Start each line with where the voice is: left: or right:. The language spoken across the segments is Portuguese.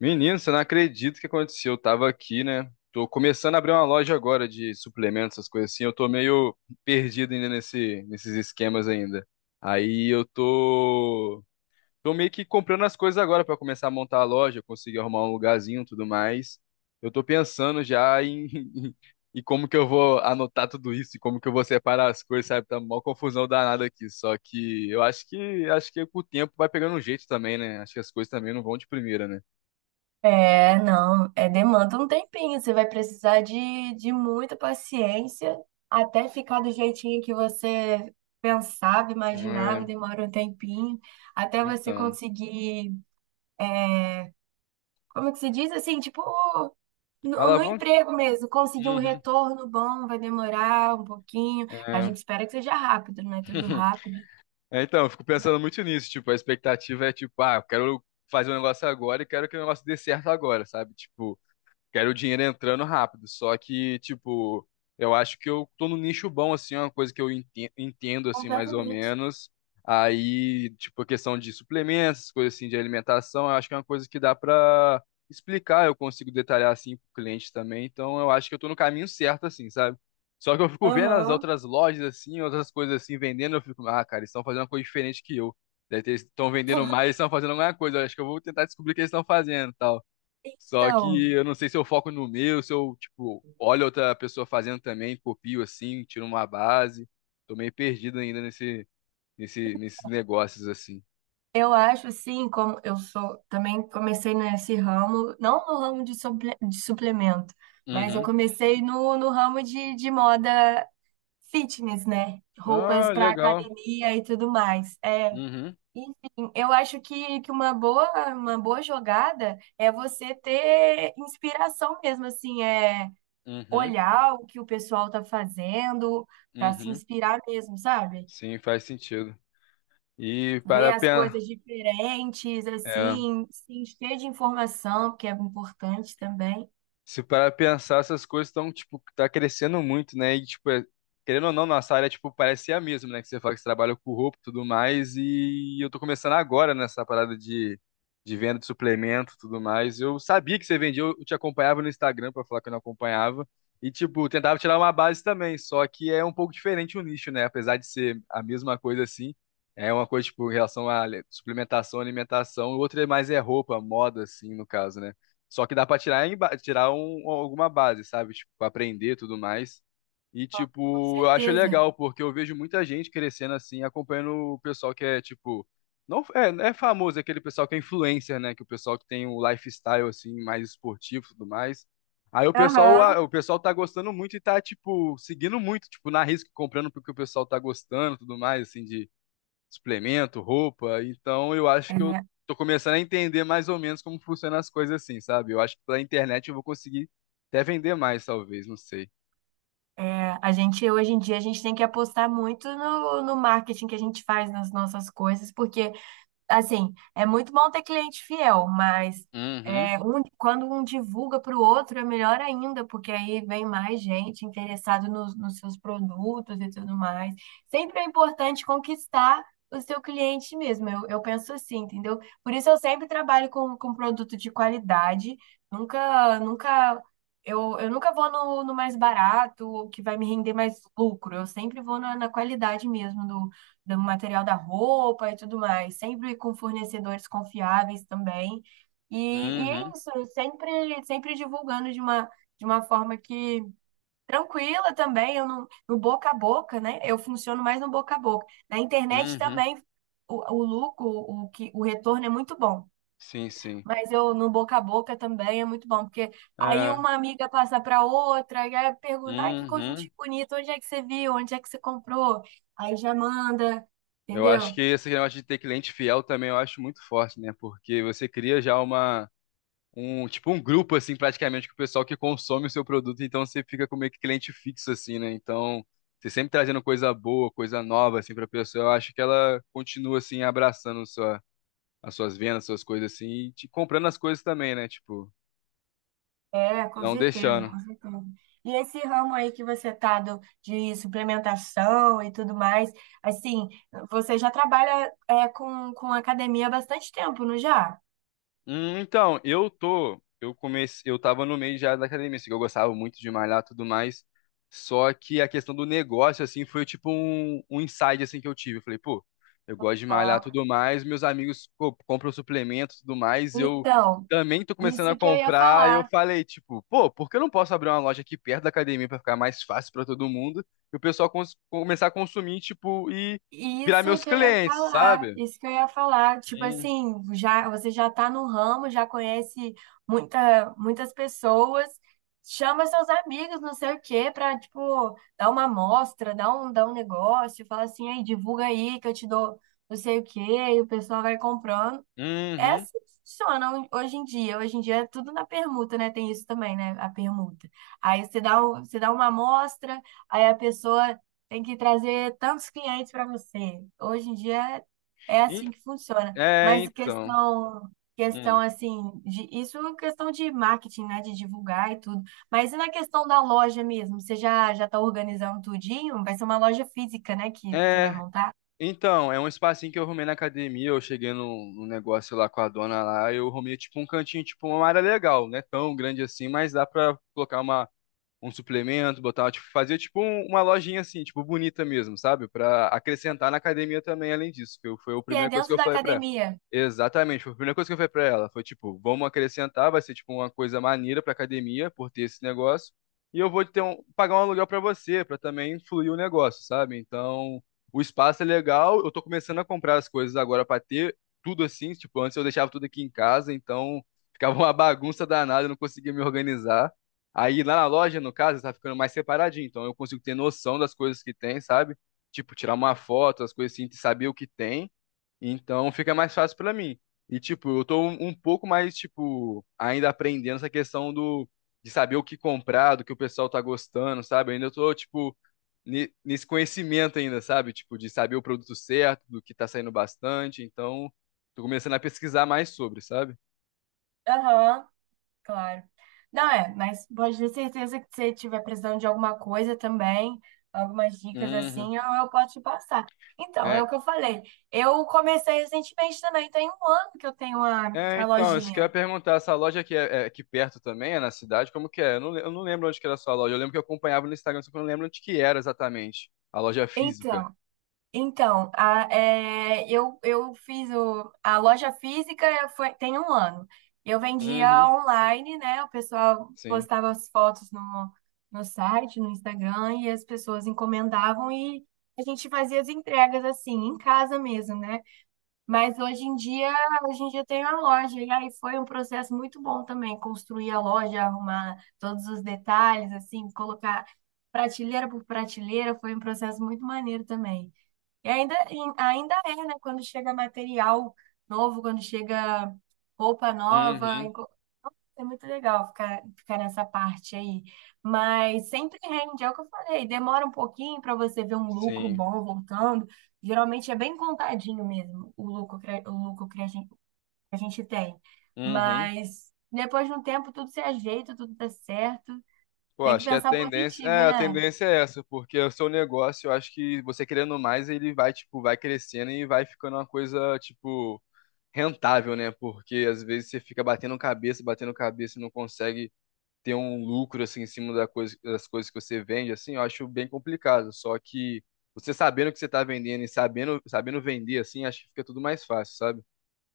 left: Menino, você não acredita o que aconteceu. Eu tava aqui, né? Tô começando a abrir uma loja agora de suplementos, essas coisas assim. Eu tô meio perdido ainda nesses esquemas ainda. Aí eu tô meio que comprando as coisas agora pra começar a montar a loja, conseguir arrumar um lugarzinho e tudo mais. Eu tô pensando já em, em como que eu vou anotar tudo isso e como que eu vou separar as coisas, sabe? Tá uma confusão danada aqui. Só que eu acho que com o tempo vai pegando um jeito também, né? Acho que as coisas também não vão de primeira,
right: É, não, é demanda um tempinho. Você vai precisar de muita paciência até ficar do jeitinho que você pensava, imaginava,
left: né?
right: demora um tempinho, até você
left: Então,
right: conseguir, como é que se diz assim, tipo, no
left: alavanca.
right: emprego mesmo, conseguir um
left: Uhum.
right: retorno bom, vai demorar um pouquinho. A
left: É.
right: gente espera que seja rápido, não é tudo rápido.
left: É, então, eu fico pensando muito nisso, tipo, a expectativa é tipo, ah, eu quero fazer um negócio agora e quero que o negócio dê certo agora, sabe? Tipo, quero o dinheiro entrando rápido. Só que, tipo, eu acho que eu tô num nicho bom, assim, é uma coisa que eu entendo, assim, mais ou
right: Completamente.
left: menos. Aí, tipo, a questão de suplementos, coisas assim, de alimentação, eu acho que é uma coisa que dá pra explicar, eu consigo detalhar, assim, pro cliente também. Então, eu acho que eu tô no caminho certo, assim, sabe? Só que eu fico vendo as
right: Aham.
left: outras lojas, assim, outras coisas assim, vendendo, eu fico, ah, cara, eles estão fazendo uma coisa diferente que eu. Eles estão vendendo mais, eles estão fazendo alguma coisa. Eu acho que eu vou tentar descobrir o que eles estão fazendo, e tal. Só
right: Então.
left: que eu não sei se eu foco no meu, se eu, tipo, olho outra pessoa fazendo também, copio assim, tiro uma base. Tô meio perdido ainda nesses negócios assim.
right: Eu acho assim, como eu sou, também comecei nesse ramo, não no ramo de, de suplemento, mas eu
left: Uhum.
right: comecei no ramo de moda fitness, né? Roupas
left: Ah,
right: para
left: legal.
right: academia e tudo mais. É,
left: Uhum,
right: enfim, eu acho que uma boa jogada é você ter inspiração mesmo, assim, é
left: uhum,
right: olhar o que o pessoal tá fazendo
left: uhum.
right: para se
left: Uhum.
right: inspirar mesmo, sabe?
left: Sim, faz sentido. E
right: Ver
left: para
right: as
left: pensar.
right: coisas diferentes, assim, se encher de informação, que é importante também.
left: Se parar pra pensar, essas coisas estão, tipo, tá crescendo muito, né? E, tipo, querendo ou não, nossa área, tipo, parece ser a mesma, né? Que você fala que você trabalha com roupa e tudo mais, e eu tô começando agora nessa parada de venda de suplemento e tudo mais. Eu sabia que você vendia, eu te acompanhava no Instagram pra falar que eu não acompanhava, e, tipo, tentava tirar uma base também, só que é um pouco diferente o nicho, né? Apesar de ser a mesma coisa assim, é uma coisa, tipo, em relação à suplementação, alimentação, o outro é mais é roupa, moda, assim, no caso, né? Só que dá pra tirar, em ba- tirar um, alguma base, sabe? Tipo, aprender e tudo mais. E,
right: Com
left: tipo, eu acho
right: certeza.
left: legal, porque eu vejo muita gente crescendo assim, acompanhando o pessoal que é, tipo. Não, é, não é famoso, é aquele pessoal que é influencer, né? Que o pessoal que tem um lifestyle, assim, mais esportivo e tudo mais. Aí o pessoal, a-
right: Aham.
left: o pessoal tá gostando muito e tá, tipo, seguindo muito, tipo, na risca, comprando porque o pessoal tá gostando e tudo mais, assim, de suplemento, roupa. Então eu acho
right: É,
left: que eu tô começando a entender mais ou menos como funcionam as coisas assim, sabe? Eu acho que pela internet eu vou conseguir até vender mais, talvez, não sei.
right: a gente, hoje em dia, a gente tem que apostar muito no marketing que a gente faz nas nossas coisas, porque assim, é muito bom ter cliente fiel, mas
left: Uhum,
right: é, quando um divulga para o outro é melhor ainda, porque aí vem mais gente interessada nos seus produtos e tudo mais. Sempre é importante conquistar o seu cliente mesmo, eu penso assim, entendeu? Por isso eu sempre trabalho com produto de qualidade, nunca, nunca, eu nunca vou no mais barato, o que vai me render mais lucro, eu sempre vou na qualidade mesmo do material da roupa e tudo mais, sempre com fornecedores confiáveis também. E, e é
left: uhum,
right: isso, sempre, sempre divulgando de uma forma que tranquila também, eu não, no boca a boca, né? Eu funciono mais no boca a boca. Na internet
left: uhum.
right: também o lucro, o retorno é muito bom.
left: Sim, sim.
right: Mas eu no boca a boca também é muito bom, porque aí
left: É,
right: uma amiga passa para outra, e aí pergunta, ah, que
left: uhum.
right: conjuntinho bonito, onde é que você viu, onde é que você comprou? Aí já manda,
left: Eu acho
right: entendeu?
left: que esse negócio de ter cliente fiel também eu acho muito forte, né? Porque você cria já uma um tipo um grupo assim praticamente com o pessoal que consome o seu produto, então você fica com meio que cliente fixo assim, né? Então, você sempre trazendo coisa boa, coisa nova assim para pessoa, eu acho que ela continua assim abraçando sua as suas vendas, suas coisas assim, e te comprando as coisas também, né? Tipo,
right: É, com
left: não
right: certeza,
left: deixando.
right: com certeza. E esse ramo aí que você tá do, de suplementação e tudo mais, assim, você já trabalha é, com academia há bastante tempo, não já?
left: Então, eu tô, eu comecei, eu tava no meio já da academia, assim, que eu gostava muito de malhar e tudo mais. Só que a questão do negócio, assim, foi tipo um, um insight, assim, que eu tive. Eu falei, pô, eu gosto de malhar e
right: Ah,
left: tudo mais, meus amigos, pô, compram suplementos e tudo mais, eu
right: então,
left: também tô começando a
right: isso que eu ia
left: comprar. E eu
right: falar.
left: falei, tipo, pô, por que eu não posso abrir uma loja aqui perto da academia pra ficar mais fácil pra todo mundo? E o pessoal começar a consumir, tipo, e virar
right: Isso
left: meus
right: que eu ia
left: clientes,
right: falar,
left: sabe?
right: isso que eu ia falar. Tipo
left: Hum.
right: assim, já você já tá no ramo, já conhece muita, muitas pessoas, chama seus amigos, não sei o quê, pra, tipo, dar uma amostra, dar um negócio, fala assim, aí, divulga aí que eu te dou não sei o quê, e o pessoal vai comprando.
left: Uhum.
right: Essas funcionam hoje em dia. Hoje em dia é tudo na permuta, né? Tem isso também, né? A permuta. Aí você dá, você dá uma amostra, aí a pessoa tem que trazer tantos clientes para você. Hoje em dia é assim que funciona.
left: É,
right: Mas
left: então.
right: questão, questão
left: Hum.
right: assim, de, isso é questão de marketing, né? De divulgar e tudo. Mas e na questão da loja mesmo? Você já está organizando tudinho? Vai ser uma loja física, né? Que você vai
left: É,
right: montar?
left: então, é um espacinho que eu arrumei na academia, eu cheguei no num negócio lá com a dona lá, eu arrumei tipo um cantinho, tipo uma área legal, né? Tão grande assim, mas dá pra colocar uma um suplemento, botava, tipo, fazia tipo uma lojinha assim, tipo, bonita mesmo, sabe? Pra acrescentar na academia também, além disso, foi a
right: Se é
left: primeira coisa que
right: dentro
left: eu
right: da
left: falei pra ela.
right: academia.
left: Exatamente, foi a primeira coisa que eu falei pra ela. Foi tipo, vamos acrescentar, vai ser tipo uma coisa maneira pra academia por ter esse negócio. E eu vou ter um, pagar um aluguel pra você, pra também fluir o negócio, sabe? Então, o espaço é legal, eu tô começando a comprar as coisas agora pra ter tudo assim, tipo, antes eu deixava tudo aqui em casa, então ficava uma bagunça danada, eu não conseguia me organizar. Aí lá na loja, no caso, tá ficando mais separadinho. Então eu consigo ter noção das coisas que tem, sabe? Tipo, tirar uma foto, as coisas assim, saber o que tem. Então fica mais fácil pra mim. E tipo, eu tô um pouco mais, tipo, ainda aprendendo essa questão do de saber o que comprar, do que o pessoal tá gostando, sabe? Ainda eu tô, tipo, nesse conhecimento ainda, sabe? Tipo, de saber o produto certo, do que tá saindo bastante. Então, tô começando a pesquisar mais sobre, sabe?
right: Aham. Claro. Não é, mas pode ter certeza que se você tiver precisando de alguma coisa também, algumas dicas
left: Uhum.
right: assim, eu posso te passar. Então, é o que eu falei. Eu comecei recentemente também, tem um ano que eu tenho a,
left: É,
right: a
left: então, isso que eu ia
right: lojinha.
left: perguntar, essa loja aqui é aqui perto também, é na cidade, como que é? Eu não lembro onde que era a sua loja, eu lembro que eu acompanhava no Instagram, só que eu não lembro onde que era exatamente, a loja física.
right: Então, então, eu fiz a loja física foi, tem um ano. Eu vendia
left: Uhum,
right: online, né? O pessoal
left: sim,
right: postava as fotos no, no site, no Instagram, e as pessoas encomendavam e a gente fazia as entregas assim, em casa mesmo, né? Mas hoje em dia tem a loja, e aí foi um processo muito bom também, construir a loja, arrumar todos os detalhes, assim, colocar prateleira por prateleira, foi um processo muito maneiro também. E ainda é, né? Quando chega material novo, quando chega roupa nova,
left: uhum,
right: é muito legal ficar, ficar nessa parte aí. Mas sempre rende, é o que eu falei, demora um pouquinho para você ver um lucro
left: sim,
right: bom voltando. Geralmente é bem contadinho mesmo o lucro, o lucro que a gente tem.
left: uhum.
right: Mas depois de um tempo tudo se ajeita, tudo dá certo.
left: Pô,
right: Tem que
left: acho que
right: pensar positivo,
left: a
right: né?
left: tendência é essa, porque o seu negócio, eu acho que você querendo mais, ele vai, tipo, vai crescendo e vai ficando uma coisa, tipo, rentável, né? Porque às vezes você fica batendo cabeça e não consegue ter um lucro assim em cima da das coisas que você vende, assim, eu acho bem complicado. Só que você sabendo o que você tá vendendo e sabendo vender, assim, acho que fica tudo mais fácil, sabe?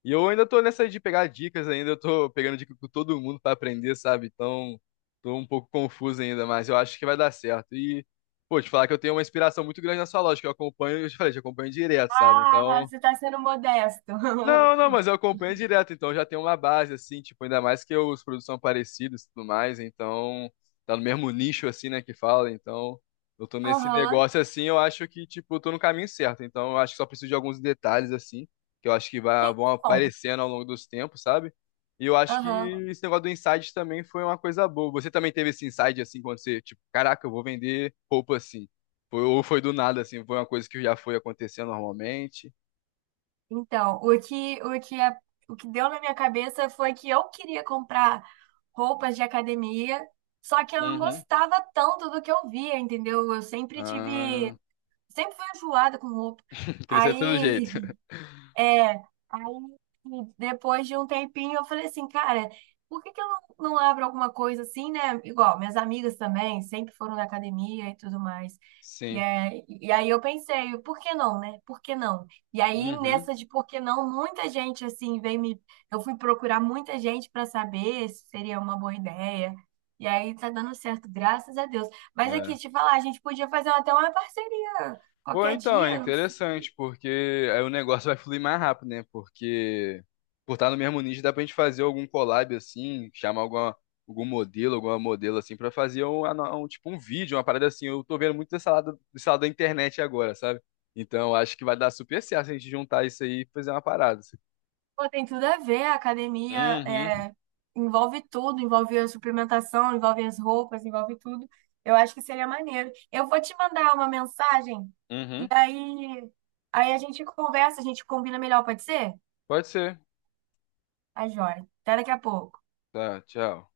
left: E eu ainda tô nessa de pegar dicas ainda, eu tô pegando dica com todo mundo pra aprender, sabe? Então, tô um pouco confuso ainda, mas eu acho que vai dar certo. E, pô, te falar que eu tenho uma inspiração muito grande na sua loja, que eu acompanho, eu te falei, te acompanho direto, sabe?
right: Ah,
left: Então,
right: você está sendo modesto.
left: não, não, mas eu acompanho direto, então já tem uma base, assim, tipo, ainda mais que os produtos são parecidos e tudo mais, então tá no mesmo nicho, assim, né, que fala, então eu tô nesse
right: Aham.
left: negócio, assim, eu acho que, tipo, eu tô no caminho certo, então eu acho que só preciso de alguns detalhes, assim, que eu acho que vão
right: Então.
left: aparecendo ao longo dos tempos, sabe? E eu acho que
right: Aham.
left: esse negócio do insight também foi uma coisa boa. Você também teve esse insight, assim, quando você, tipo, caraca, eu vou vender roupa, assim. Ou foi do nada, assim, foi uma coisa que já foi acontecendo normalmente?
right: Então, o que deu na minha cabeça foi que eu queria comprar roupas de academia, só que eu não
left: Uhum.
right: gostava tanto do que eu via, entendeu? Eu sempre tive,
left: Ah.
right: sempre fui enjoada com roupa.
left: Crescer de todo jeito.
right: Aí, é, aí depois de um tempinho eu falei assim, cara, por que que eu não abro alguma coisa assim, né? Igual, minhas amigas também sempre foram na academia e tudo mais. E,
left: Sim.
right: e aí eu pensei, por que não, né? Por que não? E aí
left: Uhum.
right: nessa de por que não, muita gente assim veio me, eu fui procurar muita gente para saber se seria uma boa ideia. E aí tá dando certo, graças a Deus. Mas aqui,
left: É.
right: te falar, a gente podia fazer até uma parceria
left: Pô,
right: qualquer
left: então, é
right: dia.
left: interessante, porque aí o negócio vai fluir mais rápido, né? Porque por estar no mesmo nicho, dá pra gente fazer algum collab assim, chamar alguma, algum modelo, alguma modelo assim, pra fazer um, ano- um- tipo um vídeo, uma parada assim. Eu tô vendo muito desse lado da internet agora, sabe? Então, eu acho que vai dar super certo se a gente juntar isso aí e fazer uma parada, assim.
right: Pô, tem tudo a ver, a academia
left: Uhum,
right: é, envolve tudo, envolve a suplementação, envolve as roupas, envolve tudo. Eu acho que seria maneiro. Eu vou te mandar uma mensagem e
left: uhum.
right: aí, aí a gente conversa, a gente combina melhor, pode ser?
left: Pode ser.
right: Tá joia. Até daqui a pouco.
left: Tá, tchau.